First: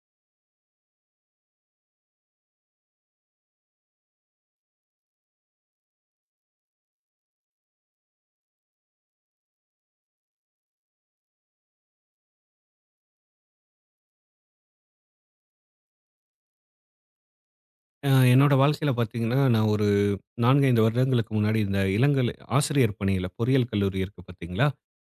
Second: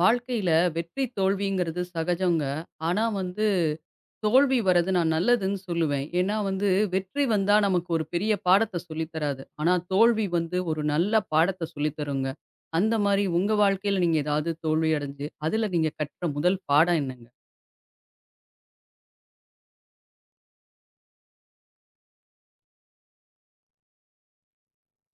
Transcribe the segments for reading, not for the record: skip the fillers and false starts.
வாழ்க்கையில வெற்றி தோல்விங்கிறது சகஜங்க. ஆனா வந்து தோல்வி வர்றது நான் நல்லதுன்னு சொல்லுவேன். ஏன்னா வந்து வெற்றி வந்தா நமக்கு ஒரு பெரிய பாடத்த சொல்லி தராது. ஆனா தோல்வி வந்து ஒரு நல்ல பாடத்த சொல்லி தருங்க. அந்த மாரி உங்க வாழ்க்கையில நீங்க ஏதாவது தோல்வி அடைஞ்சு, அதுல நீங்க கற்ற முதல் பாடம் என்னங்க? என்னோட வாழ்க்கையில பார்த்தீங்கன்னா, நான் ஒரு 4, 5 வருடங்களுக்கு முன்னாடி இந்த இளங்கலை ஆசிரியர் பணியில பொறியியல் கல்லூரி இருக்கு பார்த்தீங்களா?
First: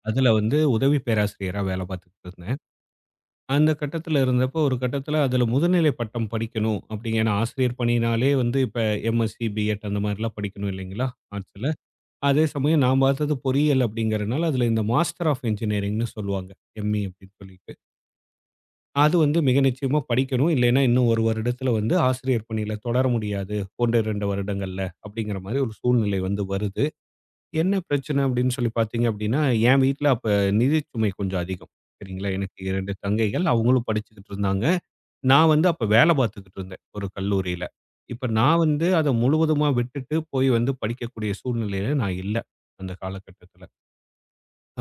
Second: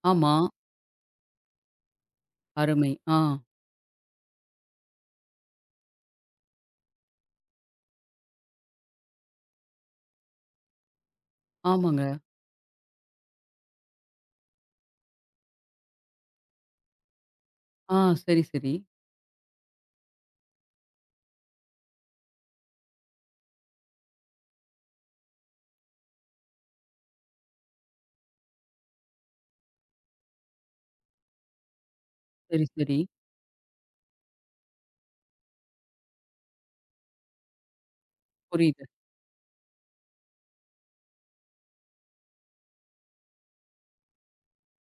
அதுல ஆமா. வந்து உதவி பேராசிரியரா வேலை பார்த்துக்கிட்டு இருந்தேன். அருமை. ஆ. அந்த கட்டத்துல இருந்தப்போ, ஒரு கட்டத்துல அதுல முதுநிலை பட்டம் படிக்கணும் அப்டிங்க. ஏன்னா ஆசிரியர் பணினாலே வந்து இப்ப எம்எஸ்சி, பிஎட் அந்த மாரிலாம் படிக்கணும் இல்லைங்களா? ஆர்ட்ஸ்ல. ஆமாங்க. அதே சமயம் நான் பார்த்தது பொறியியல் அப்டிங்கிறனால, அதுல இந்த மாஸ்டர் ஆஃப் என்ஜினியரிங்ன்னு சொல்லுவாங்க. எம்இ அப்டின்னு சொல்லிட்டு. ஆ சரி, சரி. அது வந்து மிக நிச்சயமா படிக்கணும். இல்லைன்னா, இன்னும் 1 வருடத்துல வந்து ஆசிரியர் பணியில தொடர முடியாது. 1, 2 வருடங்கள்ல அப்படிங்கிற மாரி ஒரு சூழ்நிலை வந்து வருது. என்ன பிரச்சனை அப்படின்னு சொல்லி பார்த்தீங்க அப்படின்னா, என் வீட்ல அப்ப நிதி சுமை கொஞ்சம் அதிகம். சரிங்களா, சரி, எனக்கு 2 சரி. தங்கைகள். அவங்களும் படிச்சுக்கிட்டு இருந்தாங்க. நான் வந்து அப்ப வேலை பார்த்துக்கிட்டு இருந்தேன் ஒரு கல்லூரியில. இப்ப நான் புரியுது. வந்து அத முழுவதுமா விட்டுட்டு போய் வந்து படிக்கக்கூடிய சூழ்நிலையில நான் இல்ல அந்த காலகட்டத்துல.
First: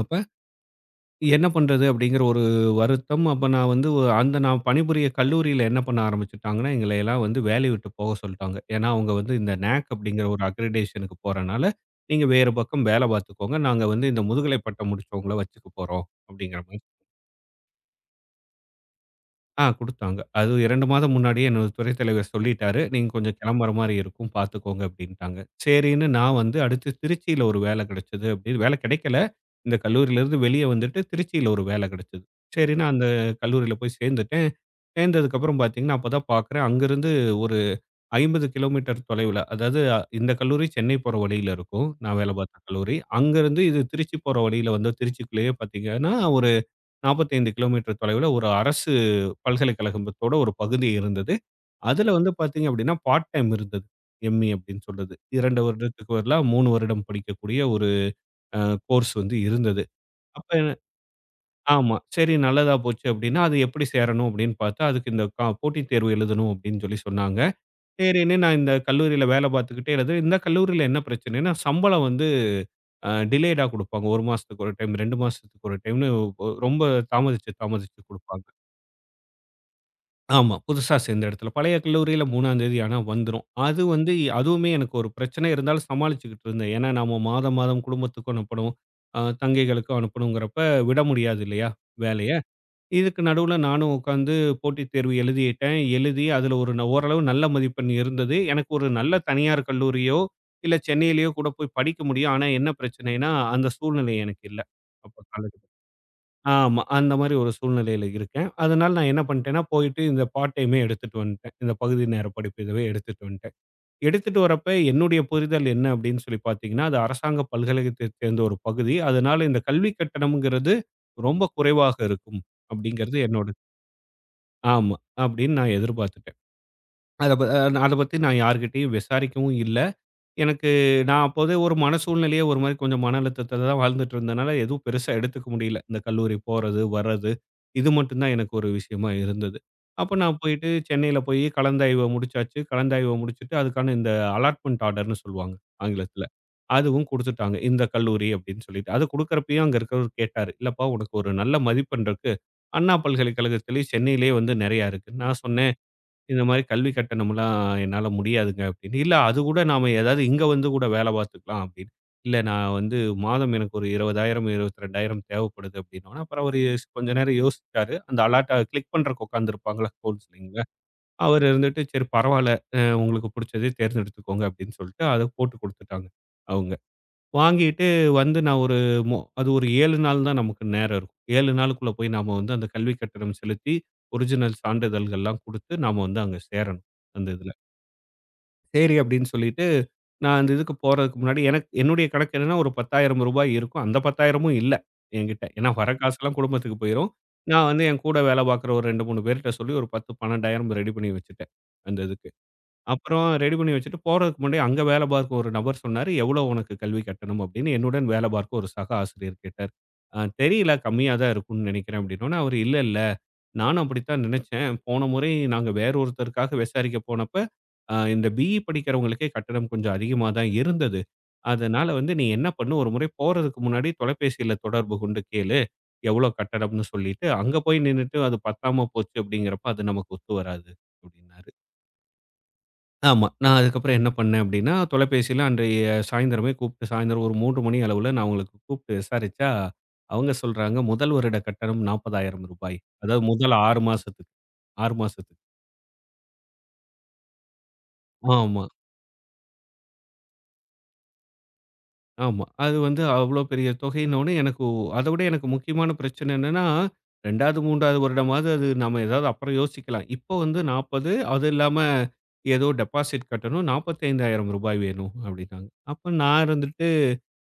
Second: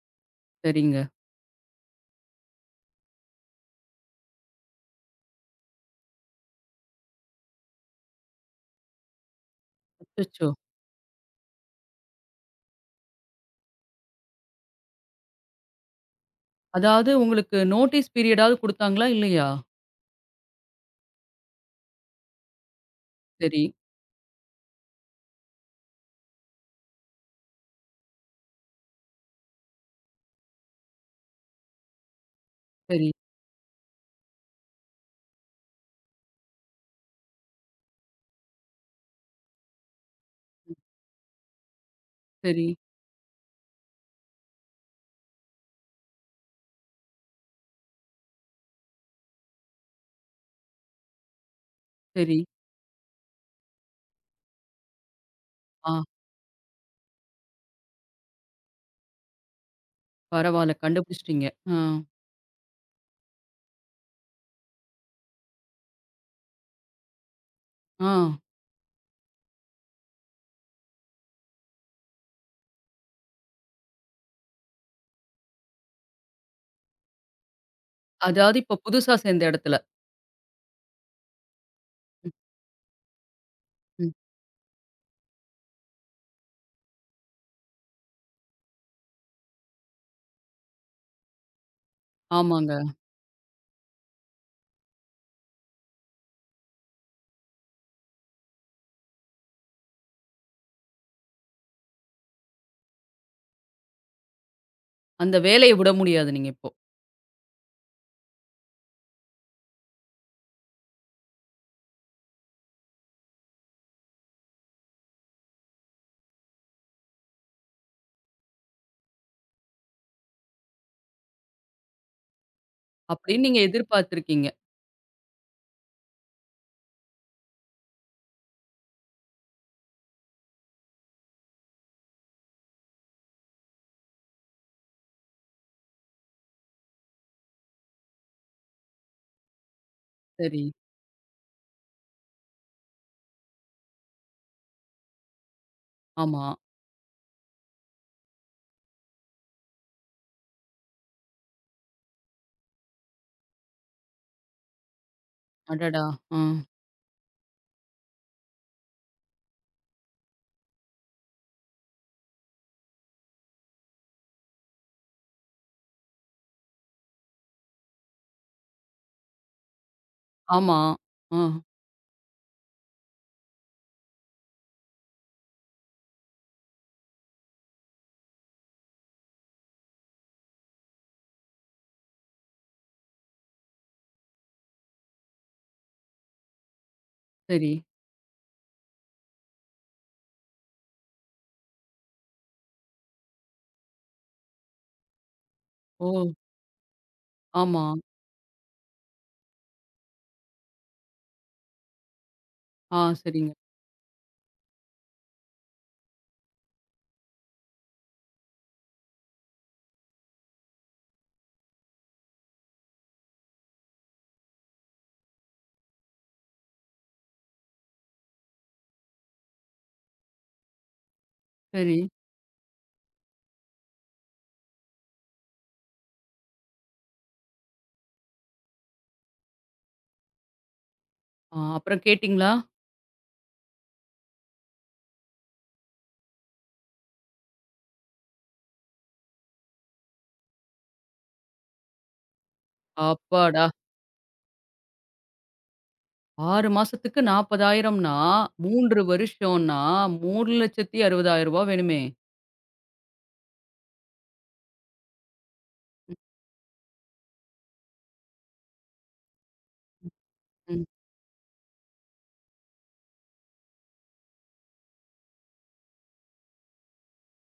அப்ப சரிங்க. என்ன பண்றது? அப்படிங்கிற ஒரு வருத்தம். அப்ப நான் வந்து அந்த நான் பணிபுரிய கல்லூரியில என்ன பண்ண ஆரம்பிச்சுட்டாங்கன்னா, எங்கள எல்லாம் வந்து வேலைய விட்டு போக சொல்ட்டாங்க. ஏன்னா, அவங்க வந்து இந்த நேக் அப்படிங்கிற ஒரு அச்சச்சோ! அக்ரிடேஷனுக்கு போறனால, "நீங்க வேறு பக்கம் வேல பார்த்துக்கோங்க. நாங்க வந்து இந்த முதுகலை பட்டம் முடிச்சவங்கள வச்சுக்க போறோம்." அப்படிங்கிற மாரி. அதாவது உங்களுக்கு நோட்டீஸ் பீரியடாவது குடுத்தாங்களா? இல்லையா? ஆ, குடுத்தாங்க. அது 2 மாதம் முன்னாடியே என்னோட துறை தலைவர் சொல்லிட்டாரு. "நீங்க கொஞ்சம் சரி, கிளம்புற மாரி இருக்கும். பார்த்துக்கோங்க" அப்படின்ட்டாங்க. சரின்னு நான் வந்து அடுத்து திருச்சியில ஒரு வேலை கிடைச்சது அப்படின்னு வேலை கிடைக்கல. இந்த கல்லூரியிலிருந்து வெளியே வந்துட்டு திருச்சியில ஒரு வேலை கிடைச்சது. சரின்னு அந்த சரி, கல்லூரியில போய் சேர்ந்துட்டேன். சேர்ந்ததுக்கப்புறம் பார்த்தீங்கன்னா, அப்பதான் பார்க்குறேன் அங்கிருந்து ஒரு 50 கிலோமீட்டர் தொலைவுல, அதாவது இந்த கல்லூரி சென்னை போற வழியில இருக்கும். நான் வேலை பார்த்த சரி, கல்லூரி. அங்கிருந்து இது திருச்சி போற வழியில வந்து திருச்சிக்குள்ளேயே பார்த்தீங்கன்னா, ஒரு 45 கிலோமீட்டர் தொலைவுல ஒரு அரசு பல்கலைக்கழகத்தோட ஒரு பகுதி இருந்தது. அதுல வந்து சரி. பார்த்தீங்க அப்படின்னா, பார்ட் டைம் இருந்தது. எம்.இ அப்படின்னு சொல்றது. 2 ஆ. வருடத்துக்கு பதிலா 3 வருடம் படிக்கக்கூடிய ஒரு அ கோர்ஸ் வந்து இருந்தது. அப்ப பரவால்ல கண்டுபிடிச்சிட்டீங்க. ஆ, ஆமா. சரி நல்லதா போச்சு அப்படின்னா, அது எப்படி சேரணும் அப்படின்னு பார்த்தா, அதுக்கு இந்த போட்டித் தேர்வு எழுதணும் அப்படின்னு சொல்லி சொன்னாங்க. ஆ. சரின்னு நான் இந்த கல்லூரியில வேலை பார்த்துக்கிட்டே எழுது இந்த கல்லூரியில என்ன பிரச்சனைன்னா, சம்பளம் வந்து டிலேடா குடுப்பாங்க. 1 மாசத்துக்கு ஒரு டைம், 2 மாசத்துக்கு ஒரு டைம்னு ரொம்ப தாமதிச்சு, தாமதிச்சு குடுப்பாங்க. அதாவது இப்ப புதுசா சேர்ந்த இடத்துல. ஆமா. புதுசா சேர்ந்த இடத்துல. பழைய கல்லூரியில 3ஆந்தேதி ஆனா வந்துரும். அது ம், வந்து ம். அதுவுமே எனக்கு ஒரு பிரச்சனை இருந்தாலும் சமாளிச்சுக்கிட்டு இருந்தேன். ஏன்னா நாம மாதம், மாதம் குடும்பத்துக்கும் அனுப்பணும். தங்கைகளுக்கும் அனுப்பணுங்கிறப்ப விட முடியாது இல்லையா? வேலைய. ஆமாங்க. இதுக்கு நடுவுல நானும் உட்காந்து போட்டித் தேர்வு எழுதிட்டேன். எழுதி அதுல ஒரு ஓரளவு நல்ல மதிப்பெண் இருந்தது. எனக்கு ஒரு நல்ல தனியார் கல்லூரியோ, இல்ல சென்னையிலயோ கூட போய் படிக்க முடியும். ஆனா என்ன பிரச்சனைன்னா, அந்த சூழ்நிலை எனக்கு இல்ல. அப்ப அந்த காலேஜ். வேலைய விட முடியாது நீங்க இப்போ. ஆமா. அந்த மாரி ஒரு சூழ்நிலையில இருக்கேன். அதனால நான் என்ன பண்ணிட்டேன்னா, போயிட்டு இந்த பார்ட் டைமே எடுத்துட்டு வந்துட்டேன். இந்த பகுதி நேர படிப்பு இதுவே எடுத்துட்டு வந்துட்டேன். எடுத்துட்டு வரப்ப என்னுடைய புரிதல் என்ன அப்படின்னு சொல்லி பார்த்தீங்கன்னா, அது அரசாங்க பல்கலைக்கழகத்தை சேர்ந்த ஒரு பகுதி. அதனால இந்த கல்வி கட்டணம்ங்கிறது ரொம்ப குறைவாக இருக்கும் அப்படிங்கிறது அப்படின்னு என்னோட. நீங்க எதிர்பார்த்திருக்கீங்க. ஆமா. அப்படின்னு நான் எதிர்பார்த்துட்டேன். அத ப அத பத்தி நான் யார்கிட்டயும் விசாரிக்கவும் இல்ல. எனக்கு நான் அப்போதே ஒரு மன சூழ்நிலையே ஒரு மாரி கொஞ்சம் மன அழுத்தத்துல தான் வாழ்ந்துட்டு இருந்தனால, எதுவும் பெருசா எடுத்துக்க முடியல. இந்த கல்லூரி போறது, வர்றது இது மட்டும் தான் எனக்கு ஒரு விஷயமா இருந்தது. அப்ப நான் சரி. போயிட்டு சென்னையில போய் கலந்தாய்வ முடிச்சாச்சு. கலந்தாய்வ முடிச்சுட்டு அதுக்கான இந்த அலாட்மென்ட் ஆர்டர்ன்னு சொல்லுவாங்க ஆங்கிலத்துல. ஆமா. அதுவும் குடுத்துட்டாங்க. இந்த கல்லூரி அப்படின்னு சொல்லிட்டு. அது குடுக்கறப்பயும் அங்க இருக்கிறவரு கேட்டாரு. "இல்லப்பா உனக்கு ஒரு நல்ல மதிப்பெண் இருக்கு. அண்ணா பல்கலைக்கழகத்திலேயும் சென்னையிலேயே வந்து நெறையா இருக்கு." நான் சொன்னேன். அடடா! ஆ. இந்த மாரி கல்வி கட்டணம்லாம் என்னால முடியாதுங்க அப்படின்னு. இல்ல அது கூட நாம ஏதாவது இங்க வந்து கூட வேலை பார்த்துக்கலாம் அப்படின்னு. இல்ல நான் வந்து மாதம் எனக்கு ஒரு 20,000 22,000 தேவைப்படுது அப்படின்னோன, அப்புறம் அவரு கொஞ்ச நேரம் யோசிச்சாரு. அந்த அலாட்ட கிளிக் பண்றக்கு உட்காந்துருப்பாங்கல்ல கவுன்சிலிங்ல. ஆமா. ஆ. அவரு இருந்துட்டு சரி பரவால்ல. உங்களுக்கு புடிச்சதே தேர்ந்தெடுத்துக்கோங்க அப்படின்னு சொல்லிட்டு அத போட்டு குடுத்துட்டாங்க அவங்க. வாங்கிட்டு வந்து நான் ஒரு அது ஒரு 7 நாள் தான் நமக்கு நேரம் இருக்கும். 7 நாளுக்குள்ள போய் நாம வந்து அந்த கல்வி கட்டணம் செலுத்தி, ஒரிஜினல் சான்றிதழ்கள்லாம் குடுத்து, நாம வந்து அங்க சேரணும், அந்த இதுல. சரி. சரி அப்படின்னு சொல்லிட்டு, நான் அந்த இதுக்கு போறதுக்கு முன்னாடி எனக்கு என்னுடைய கணக்கு என்னன்னா, ஒரு ரூ. 10,000 இருக்கும். அந்த 10,000ம் இல்ல என்கிட்ட. ஏன்னா வர ஓ! காசெல்லாம் குடும்பத்துக்கு போயிரும். நான் வந்து ஆமா. என் கூட வேலை பார்க்குற ஒரு 2, 3 பேர்ட்ட சொல்லி ஒரு 10, 12,000 ரெடி பண்ணி வச்சுட்டேன், அந்த இதுக்கு. ஆ அப்புறம் சரிங்க. ரெடி பண்ணி வச்சுட்டு போறதுக்கு முன்னாடி அங்க வேலை பார்க்க ஒரு நபர் சொன்னாரு, "எவ்வளோ உனக்கு கல்வி கட்டணம்?" அப்படின்னு. என்னுடன் வேலை பார்க்க ஒரு சக ஆசிரியர் கேட்டார். தெரியல, கம்மியா தான் இருக்கும்னு நினைக்கிறேன்" அப்படின்னோனே, அவரு "இல்ல, இல்ல. நானும் அப்படித்தான் நினைச்சேன். போன முறை நாங்க வேற ஒருத்தருக்காக விசாரிக்க போனப்ப, இந்த பிஇ படிக்கிறவங்களுக்கே கட்டணம் கொஞ்சம் அதிகமா தான் இருந்தது. அதனால சரி. வந்து நீ என்ன பண்ணு, ஒரு முறை போறதுக்கு முன்னாடி தொலைபேசியில தொடர்பு கொண்டு கேளு, எவ்வளோ கட்டணம்னு சொல்லிட்டு, அங்க போய் நின்னுட்டு அது பத்தாம போச்சு அப்படிங்கிறப்ப அது நமக்கு ஒத்து வராது" அப்படின்னாரு. ஆ அப்புறம் கேட்டீங்களா? ஆமா. நான் அதுக்கப்புறம் என்ன பண்ணேன் அப்படின்னா, தொலைபேசியில அன்றைய சாயந்தரமே கூப்பிட்டு சாயந்தரம் ஒரு 3 மணி அளவுல நான் அவங்களுக்கு கூப்பிட்டு விசாரிச்சா, அவங்க சொல்றாங்க, முதல் வருட கட்டணம் ரூ. 40,000 அதாவது முதல் அப்பாடா! 6 மாசத்துக்கு 6 மாசத்துக்கு. 6 மாசத்துக்கு 40,000னா ஆமா, 3 வருஷம்னா ரூ. 3,60,000 வேணுமே! ஆமா. அது வந்து அவ்வளோ பெரிய தொகைன்னோனே எனக்கு. அத விட எனக்கு முக்கியமான பிரச்சனை என்னன்னா, 2வது, 3வது வருடமாவது அது நம்ம ஏதாவது அப்புறம் யோசிக்கலாம். இப்போ வந்து ம், 40 அது இல்லாம ஏதோ டெபாசிட் கட்டணும். ரூ. 45,000 வேணும் அப்படின்னாங்க. அப்ப நான் இருந்துட்டு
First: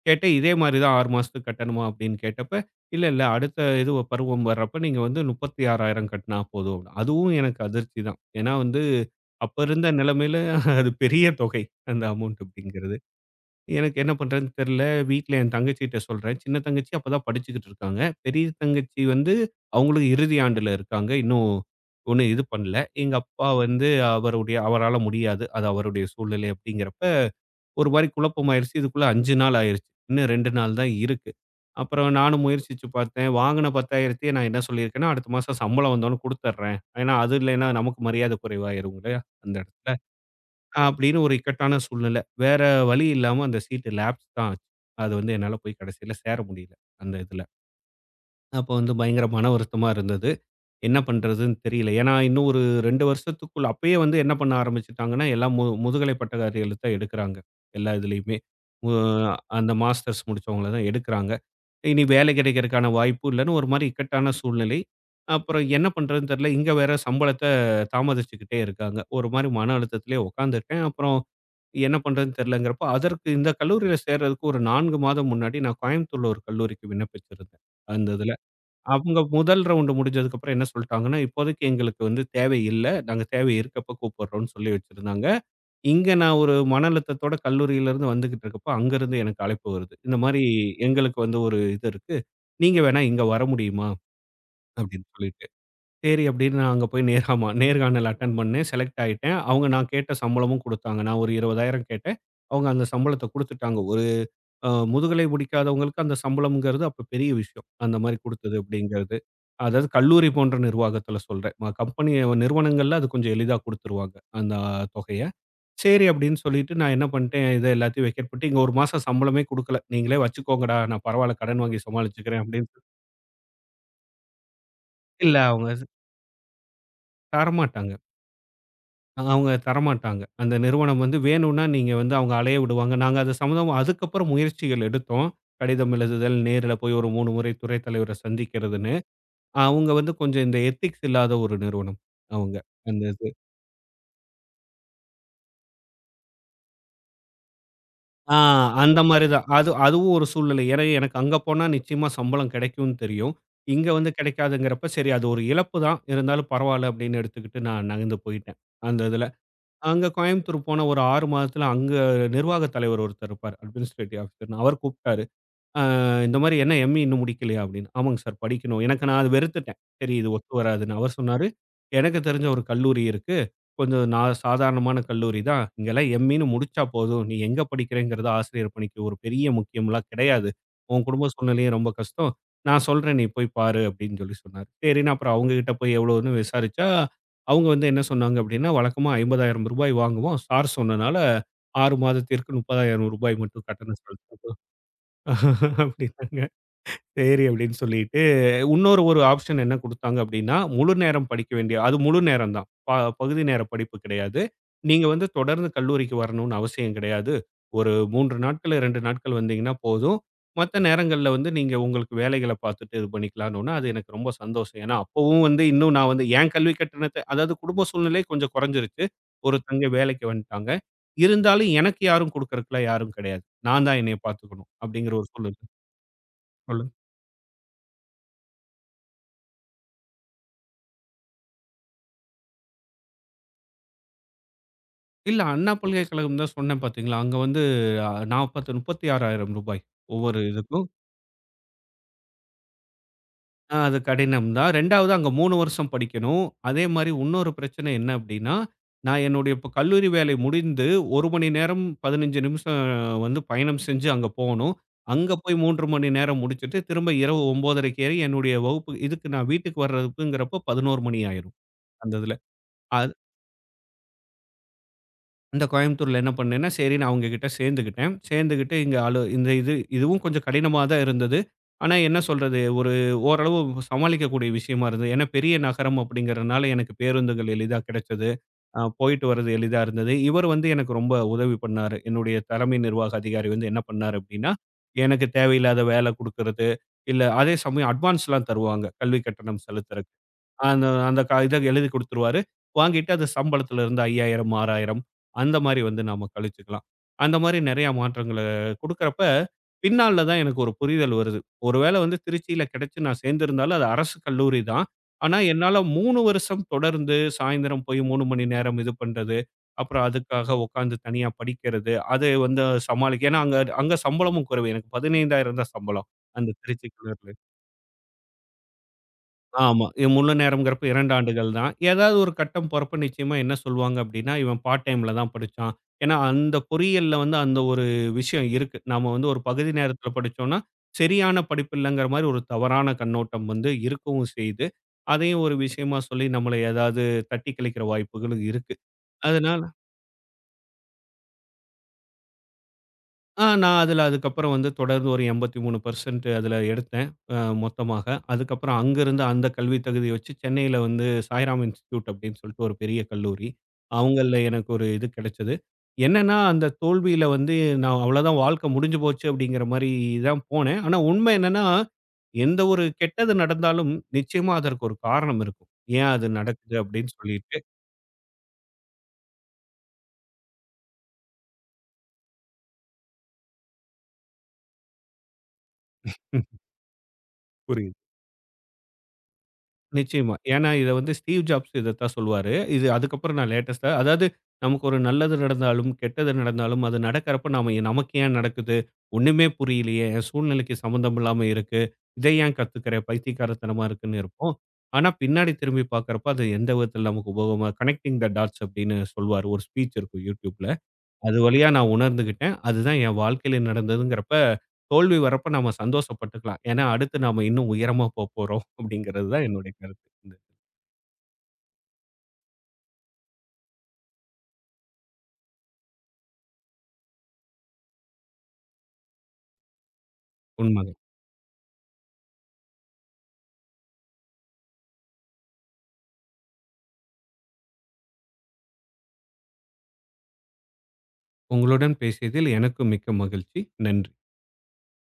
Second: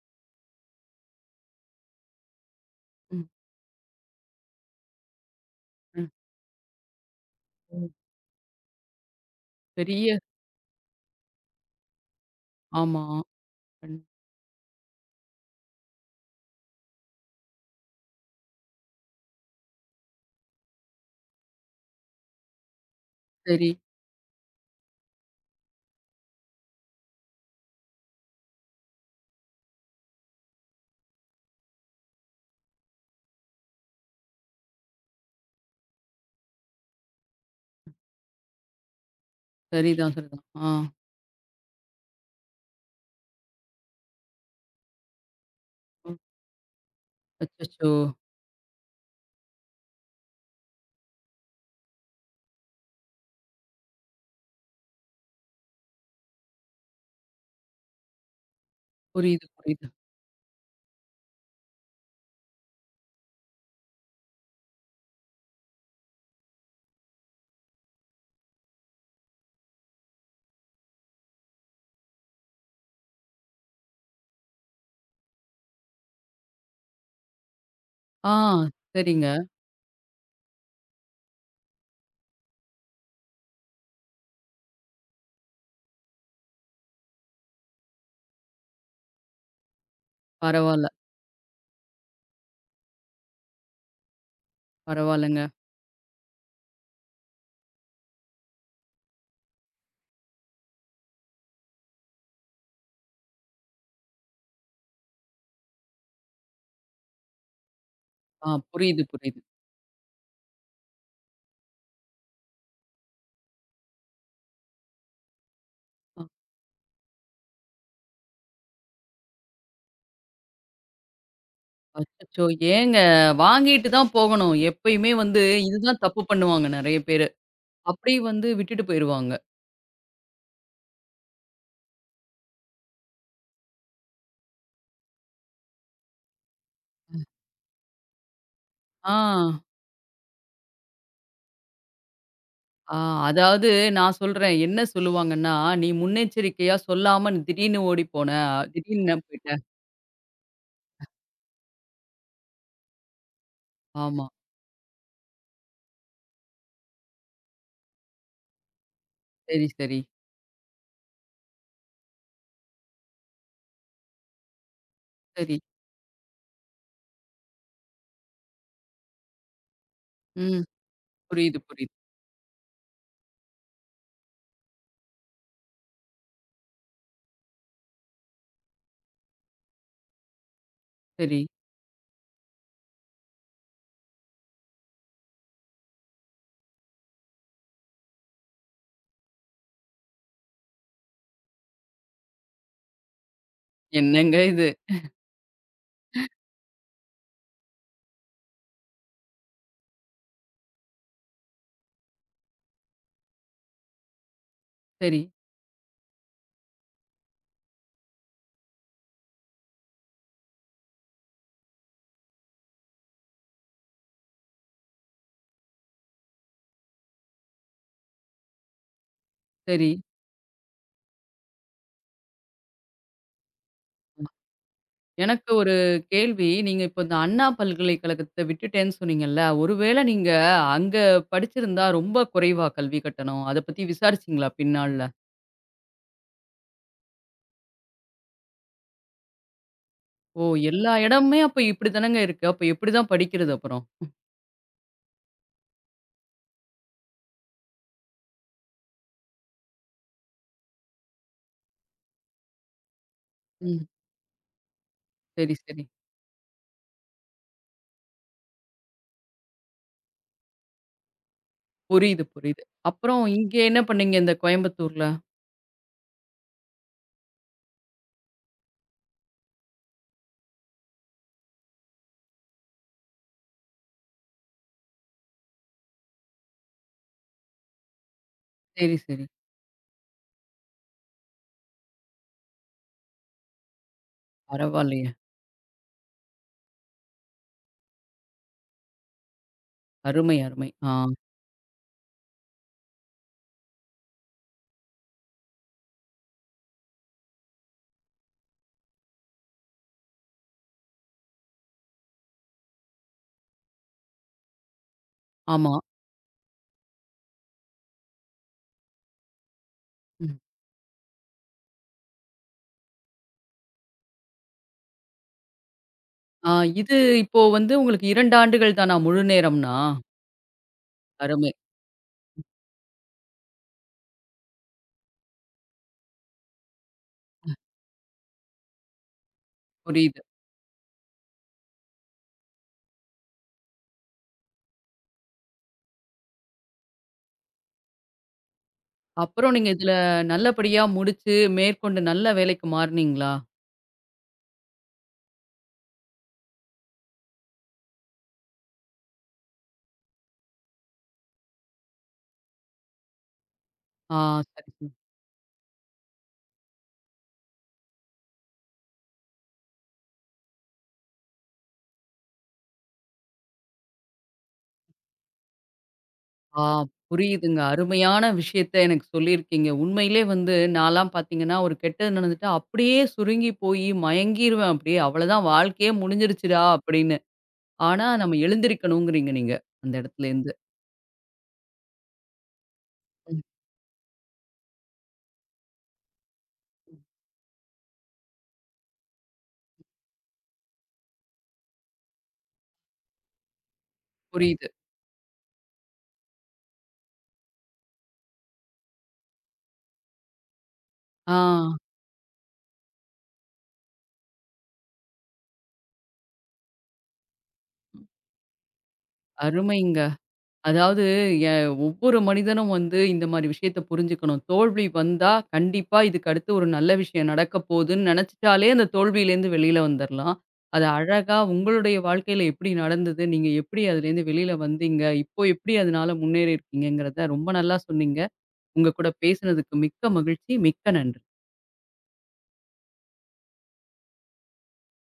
கேட்டேன். இதே மாரி தான் 6 மாசத்துக்கு கட்டணுமா? அப்படின்னு கேட்டப்ப, இல்ல, இல்ல. ம், அடுத்த இது பருவம் வர்றப்ப நீங்க வந்து 36,000 ம், கட்டினா போதும். அப்படின்னு. அதுவும் எனக்கு ம். அதிர்ச்சி தான். ஏன்னா வந்து, அப்ப இருந்த பெரிய நிலைமையில அது பெரிய தொகை. அந்த அமௌண்ட் அப்படிங்கிறது. ஆமா. எனக்கு கண் என்ன பண்றதுன்னு தெரியல. வீட்ல என் தங்கச்சிட்ட சொல்றேன். சின்ன தங்கச்சி அப்பதான் படிச்சுக்கிட்டு இருக்காங்க. பெரிய தங்கச்சி வந்து அவங்களும் இறுதி ஆண்டுல இருக்காங்க. இன்னும் ஒண்ணும் இது பண்ணல. எங்க அப்பா சரி. வந்து அவருடைய அவரால முடியாது. அது அவருடைய சூழ்நிலை அப்படிங்கிறப்ப ஒரு மாரி குழப்பம் ஆயிருச்சு. இதுக்குள்ள 5 நாள் ஆயிருச்சு. இன்னும் 2 நாள் தான் இருக்கு. அப்புறம் நானும் முயற்சிச்சு பார்த்தேன். வாங்குன 10,000த்தையே நான் என்ன சொல்லியிருக்கேன்னா, அடுத்த மாசம் சம்பளம் வந்தோனே குடுத்துர்றேன். ஏன்னா, அது இல்லைன்னா நமக்கு மரியாதை குறைவாயிரும் இல்லையா? அந்த இடத்துல. சரிதான், சரிதான். ஆ. அப்படின்னு ஒரு இக்கட்டான சூழ்நிலை. வேற வழி இல்லாம அந்த சீட்டு லேப்ஸ் தான் ஆச்சு. அது வந்து என்னால போய் கடைசியில ம். சேர முடியல, அந்த இதுல. அச்சச்சோ! அப்போ வந்து பயங்கர மன வருத்தமா இருந்தது. என்ன பண்றதுன்னு தெரியல. ஏன்னா, இன்னும் ஒரு 2 வருஷத்துக்குள்ள அப்பயே வந்து என்ன பண்ண ஆரம்பிச்சுட்டாங்கன்னா, எல்லாம் முதுகலை பட்டதாரிகள தான் எடுக்குறாங்க. எல்லா இதுலயுமே. மு புரியுது, அந்த புரியுது. மாஸ்டர்ஸ் முடிச்சவங்கள தான் எடுக்குறாங்க. இனி வேலை கிடைக்கிறதுக்கான வாய்ப்பு இல்லன்னு ஒரு மாரி இக்கட்டான சூழ்நிலை. அப்புறம் என்ன பண்றதுன்னு தெரியல. இங்க வேற சம்பளத்த தாமதிச்சுக்கிட்டே இருக்காங்க. ஒரு மாரி மன அழுத்தத்திலேயே உட்காந்துருக்கேன். அப்புறம் என்ன பண்றதுன்னு தெரியலங்கிறப்போ, அதற்கு இந்த கல்லூரியில சேர்றதுக்கு ஒரு 4 மாதம் முன்னாடி நான் கோயம்புத்தூர்ல ஒரு கல்லூரிக்கு விண்ணப்பிச்சிருந்தேன். அந்த ஆ இதுல. அவங்க சரிங்க. முதல் ரவுண்டு முடிஞ்சதுக்கப்புறம் என்ன சொல்ட்டாங்கன்னா, "இப்போதைக்கு எங்களுக்கு வந்து தேவை இல்ல. நாங்க தேவை இருக்கப்ப கூப்பிடுறோம்ன்னு" சொல்லி வச்சிருந்தாங்க. இங்க நான் ஒரு மன அழுத்தத்தோட கல்லூரியிலருந்து வந்துகிட்டு இருக்கப்போ, அங்கருந்து எனக்கு அழைப்பு வருது. இந்த மாரி பரவால்ல, எங்களுக்கு வந்து ஒரு இது இருக்கு. நீங்க வேணா இங்க வர முடியுமா? அப்படின்னு சொல்லிட்டு. பரவால்லங்க. சரி அப்படின்னு நான் அங்க போய் நேராமா நேர்காணல் அட்டெண்ட் பண்ணேன். செலக்ட் ஆயிட்டேன். அவங்க நான் கேட்ட சம்பளமும் குடுத்தாங்க. நான் ஒரு 20,000 கேட்டேன். அவங்க அந்த சம்பளத்த குடுத்துட்டாங்க. ஒரு முதுகலை முடிக்காதவங்களுக்கு அந்த சம்பளம்ங்கிறது அப்ப பெரிய விஷயம். அந்த மாரி ஆ குடுத்தது புரியுது, அப்படிங்கிறது. புரியுது. அதாவது கல்லூரி போன்ற நிர்வாகத்துல சொல்றேன். கம்பெனி நிறுவனங்கள்ல அது கொஞ்சம் எளிதா குடுத்துருவாங்க. அந்த தொகைய. சரி அ அப்படின்னு சொல்லிட்டு நான் என்ன பண்ணிட்டேன், இத எல்லாத்தையும் வெக்கேட் பண்ணிட்டு, இங்க 1 மாசம் சம்பளமே குடுக்கல. நீங்களே வச்சுக்கோங்கடா. நான் பரவால்ல கடன் வாங்கி சமாளிச்சுக்கிறேன் அச்சச்சோ! அப்படின்னு. ஏங்க வாங்கிட்டு தான் போகணும். எப்பயுமே இல்ல வந்து அவங்க இதுதான் தப்பு பண்ணுவாங்க நெறைய பேரு. தரமாட்டாங்க. அப்படியே வந்து விட்டுட்டு போயிருவாங்க. அவங்க தரமாட்டாங்க. அந்த நிறுவனம் வந்து வேணும்னா நீங்க வந்து அவங்க அலைய விடுவாங்க. நாங்க அது சம்மந்தமா அதுக்கப்புறம் முயற்சிகள் எடுத்தோம். கடிதம் எழுதுதல், நேர்ல போய் ஒரு 3 முறை துறை தலைவர சந்திக்கிறதுன்னு. ஆ. அவங்க வந்து கொஞ்சம் இந்த எத்திக்ஸ் இல்லாத ஒரு நிறுவனம் அவங்க. ஆ அந்த இது. அதாவது நான் சொல்றேன். என்ன சொல்லுவாங்கன்னா, "நீ முன்னெச்சரிக்கையா சொல்லாம நீ திடீர்னு ஓடி போன. ஆ, அந்த திடீர்னு மாரி தான். போயிட்ட." அது அதுவும் ஒரு சூழ்நிலை. ஏன்னா எனக்கு அங்க போனா நிச்சயமா சம்பளம் கிடைக்கும்னு தெரியும். இங்க வந்து ஆமா. கிடைக்காதுங்கிறப்ப சரி அது ஒரு இழப்பு தான். இருந்தாலும் பரவால்ல அப்படின்னு எடுத்துக்கிட்டு நான் நகர்ந்து போயிட்டேன். அந்த இதுல. சரி, சரி, அங்க கோயம்புத்தூர் போன ஒரு 6 மாதத்துல, அங்க நிர்வாகத் தலைவர் ஒருத்தர் இருப்பாரு. அட்மினிஸ்ட்ரேட்டிவ் ஆபிசர்ன்னு. அவர் கூப்ட்டாரு. சரி. அ இந்த மாரி "என்ன எம்.இ இன்னும் முடிக்கலையா?" அப்படின்னு. "ஆமாங்க சார் படிக்கணும்." எனக்கு நான் அது வெறுத்துட்டேன். சரி இது ஒத்து ம். வராதுன்னு. அவர் சொன்னாரு, புரியுது, புரியுது. "எனக்கு தெரிஞ்ச ஒரு கல்லூரி இருக்கு. கொஞ்சம் நான் சாதாரணமான கல்லூரி தான். இங்கெல்லாம் எம்.இ.ன்னு முடிச்சா போதும். நீ எங்க படிக்கிறேங்கிறது ஆசிரியர் பணிக்கு ஒரு பெரிய முக்கியம்லாம் கிடையாது. உன் குடும்ப சரி. சூழ்நிலையும் ரொம்ப கஷ்டம். நான் சொல்றேன் நீ போய் பாரு." அப்படின்னு சொல்லி சொன்னாரு. சரின்னு அப்புறம் அவங்க கிட்ட போய் எவ்வளோன்னு விசாரிச்சா, அவங்க வந்து என்ன சொன்னாங்க அப்படின்னா, "வழக்கமா ரூ. 50,000 வாங்குவோம். சார் சொன்னனால 6 மாதத்திற்கு ரூ. 30,000 மட்டும் கட்டணம் என்னங்க செலுத்தணும்." இது? அப்படின்னாங்க. சரி அப்படின்னு சொல்லிட்டு, இன்னொரு ஒரு ஆப்ஷன் என்ன குடுத்தாங்க அப்படின்னா, முழு நேரம் படிக்க வேண்டிய அது முழு நேரம் தான். பகுதி நேர படிப்பு கிடையாது. நீங்க சரி, வந்து தொடர்ந்து கல்லூரிக்கு வரணும்னு அவசியம் கிடையாது. ஒரு 3 நாட்கள், 2 நாட்கள் வந்தீங்கன்னா போதும். மத்த நேரங்கள்ல வந்து நீங்க உங்களுக்கு வேலைகள பார்த்துட்டு இது பண்ணிக்கலாம்னோன, அது எனக்கு ரொம்ப சந்தோஷம். ஏன்னா, அப்பவும் வந்து இன்னும் நான் வந்து என் கல்வி கட்டணத்த அதாவது குடும்ப சூழ்நிலை கொஞ்சம் குறைஞ்சிருச்சு. ஒரு தங்கை சரி. வேலைக்கு வந்துட்டாங்க. இருந்தாலும் எனக்கு யாரும் குடுக்கறதுக்குலாம் யாரும் கிடையாது. நான் தான் என்னைய பார்த்துக்கணும் அப்படிங்கிற ஒரு எனக்கு சூழல். ஒரு கேள்வி. நீங்க சொல்லுங்க. இப்ப இந்த அண்ணா பல்கலைக்கழகத்த விட்டுட்டேன்னு சொன்னீங்கல்ல. ஒருவேளை நீங்க அங்க படிச்சிருந்தா ரொம்ப குறைவா கல்வி கட்டணம்? அத பத்தி விசாரிச்சீங்களா பின்னாள்ல? இல்ல அண்ணா பல்கலைக்கழகம் தான் சொன்னேன் பார்த்தீங்களா? அங்க வந்து 40 ரூ. 36,000 ஒவ்வொரு ஓ! இதுக்கும். எல்லா இடமுமே அப்ப இப்படித்தானங்க இருக்கு. அப்ப எப்படிதான் படிக்கிறது அப்புறம்? அது கடினம் தான். 2வது அங்க 3 வருஷம் படிக்கணும். அதே மாரி உன்னொரு பிரச்சனை என்ன அப்டின்னா, நான் என்னுடைய இப்ப கல்லூரி வேலை முடிந்து 1 மணி நேரம் 15 நிமிஷம் வந்து பயணம் ம். செஞ்சு அங்க போகணும். அங்க போய் சரி, சரி. 3 மணி நேரம் முடிச்சுட்டு, திரும்ப இரவு 9:30க்கு ஏறி என்னுடைய வகுப்பு இதுக்கு நான் வீட்டுக்கு வர்றதுக்குங்கிறப்போ 11 மணி ஆயிரும் அந்த புரியுது, இதுல. புரியுது. அ அப்புறம் இங்க என்ன பண்ணீங்க இந்த கோயம்புத்தூர்ல? அந்த கோயம்புத்தூர்ல என்ன பண்ணேன்னா, சரின்னு அவங்க கிட்ட சேர்ந்துக்கிட்டேன். சேர்ந்துக்கிட்டு இங்க அலு இந்த இது இதுவும் கொஞ்சம் கடினமா தான் இருந்தது. ஆனா என்ன சொல்றது, ஒரு ஓரளவு சமாளிக்கக்கூடிய விஷயமா இருந்தது. ஏன்னா பெரிய நகரம் அப்படிங்கிறதுனால எனக்கு பேருந்துகள் எளிதா கிடைச்சது. சரி, போயிட்டு சரி. வர்றது எளிதா இருந்தது. இவர் வந்து எனக்கு ரொம்ப உதவி பண்ணாரு. என்னுடைய தலைமை நிர்வாக அதிகாரி வந்து என்ன பண்ணாரு அப்படின்னா, பரவாயில்லையே! எனக்கு தேவையில்லாத வேலை குடுக்கறது, இல்ல அதே சமயம் அட்வான்ஸ்லாம் தருவாங்க. கல்வி கட்டணம் செலுத்துறக்கு. அருமை, அருமை. அந்த ஆ. அந்த இத எழுதி குடுத்துருவாரு. வாங்கிட்டு அது சம்பளத்துல இருந்து 5,000, 6,000 அந்த மாரி வந்து நாம கழிச்சுக்கலாம். அந்த மாரி நெறைய மாற்றங்கள குடுக்கறப்ப, பின்னால தான் எனக்கு ஒரு புரிதல் வருது. ஒருவேள வந்து திருச்சியில கிடைச்சு நான் சேர்ந்திருந்தாலும், அது அரசு கல்லூரி தான். ஆனா, ஆமா. என்னால 3 வருஷம் தொடர்ந்து சாயந்தரம் போய் 3 மணி நேரம் இது பண்றது. அப்புறம் ம். அதுக்காக உட்காந்து தனியா படிக்கிறது. அது வந்து சமாளிக்க ஏன்னா அங்க அங்க சம்பளமும் குறைவு. எனக்கு 15,000 தான் சம்பளம். ஆ அந்த திருச்சி இது கல்லூரில. இப்போ வந்து உங்களுக்கு 2 ஆண்டுகள் தானா முழு நேரம்னா? ஆமா. இது முழு நேரம்ங்கிறப்ப 2 ஆண்டுகள் அருமை. தான். ஏதாவது ஒரு கட்டம் போறப்ப நிச்சயமா என்ன சொல்வாங்க அப்படின்னா, "இவன் பார்ட் டைம்ல தான் படிச்சான்." ஏன்னா அந்த பொறியியல்ல வந்து அந்த ஒரு விஷயம் இருக்கு. நாம வந்து ஒரு பகுதி நேரத்தில புரியுது. படிச்சோம்னா, சரியான படிப்பு இல்லங்கிற மாரி ஒரு தவறான கண்ணோட்டம் வந்து இருக்கவும் செய்யுது. அதையும் ஒரு விஷயமா சொல்லி நம்மள ஏதாவது தட்டி கழிக்கிற வாய்ப்புகளும் இருக்கு. அப்புறம் அதனால நீங்க இதுல நல்லபடியா முடிச்சு, மேற்கொண்டு நல்ல வேலைக்கு மாறுனீங்களா? ஆ நான் அதில அதுக்கப்புறம் வந்து தொடர்ந்து ஒரு 83% அதில எடுத்தேன் அ மொத்தமாக. அதுக்கப்புறம் அங்கருந்து அந்த கல்வி தகுதிய வச்சு சென்னையில வந்து சாய்ராம் இன்ஸ்டிடியூட் அப்படின்னு சொல்லிட்டு ஒரு பெரிய கல்லூரி. ஆ அவங்கள்ல எனக்கு சரி, ஒரு சரி. இது கிடைச்சது. என்னன்னா, அந்த தோல்வியில வந்து நான் அவ்வளோதான் வாழ்க்கை முடிஞ்சு போச்சு அப்படிங்கிற மாரி தான் போனேன். ஆனா உண்மை என்னன்னா, எந்த ஒரு கெட்டது நடந்தாலும் நிச்சயமா அதற்கு ஒரு காரணம் இருக்கும். ஏன் அது ஆ நடக்குது அப்படின்னு சொல்லிட்டு புரியுதுங்க. அருமையான விஷயத்த எனக்கு சொல்லியிருக்கீங்க. உண்மையிலே வந்து நான்லாம் பார்த்தீங்கன்னா, ஒரு கெட்டது நடந்துட்டா அப்படியே சுருங்கி போயி மயங்கிருவேன் அப்படியே. அவ்வளதான் வாழ்க்கையே ம், முடிஞ்சிருச்சுடா அப்படின்னு. புரியுது. ஆனா, நம்ம எழுந்திரிக்கணுங்கிறீங்க நீங்க, அந்த நிச்சயமா. இடத்துலேருந்து. ஏன்னா இத வந்து ஸ்டீவ் ஜாப்ஸ் இதத்தான் சொல்லுவாரு. இது அதுக்கப்புறம் ம் நான் லேட்டஸ்ட்டா அதாவது நமக்கு ஒரு நல்லது நடந்தாலும், கெட்டது நடந்தாலும் அது நடக்கிறப்ப நாம ஏன், நமக்கு ஏன் நடக்குது? ஒண்ணுமே புரியலையே! என் சூழ்நிலைக்கு சம்மந்தம் இல்லாம இருக்கு. இத ஏன் கத்துக்கிறேன்? பைத்தியக்காரத்தனமா இருக்குன்னு இருப்போம். புரியுது. ஆனா பின்னாடி திரும்பி பார்க்கிறப்ப அது எந்த விதத்தில நமக்கு உபயோகமா "கனெக்டிங் த டாட்ஸ்" அப்படின்னு சொல்வாரு. ஒரு ஸ்பீச் இருக்கும் YouTubeல. ஆ அது வழியா நான் உணர்ந்துகிட்டேன். அதுதான் என் வாழ்க்கையில நடந்ததுங்கிறப்ப, தோல்வி வரப்ப நம்ம சந்தோஷப்பட்டுக்கலாம். ஏன்னா, அடுத்து நாம இன்னும் உயரமா போப்போறோம் அப்படிங்கிறது தான் என்னுடைய அருமைங்க. கருத்து. இந்த அதாவது எ ஒவ்வொரு மனிதனும் வந்து இந்த மாரி விஷயத்த புரிஞ்சுக்கணும். தோல்வி வந்தா கண்டிப்பா இதுக்கு அடுத்து ஒரு நல்ல விஷயம் நடக்க போதுன்னு நெனச்சுட்டாலே அந்த தோல்வியிலேருந்து வெளியில வந்துரலாம். அது உண்மைதான். அழகா உங்களுடைய வாழ்க்கையில எப்படி நடந்தது? நீங்க எப்படி அதுலேருந்து வெளியில வந்தீங்க? இப்போ எப்படி அதனால முன்னேறி இருக்கீங்கங்கிறத ரொம்ப நல்லா சொன்னீங்க. உங்க கூட பேசினதுக்கு மிக்க மகிழ்ச்சி. மிக்க நன்றி. உங்களுடன் பேசியதில் எனக்கு மிக்க மகிழ்ச்சி. நன்றி.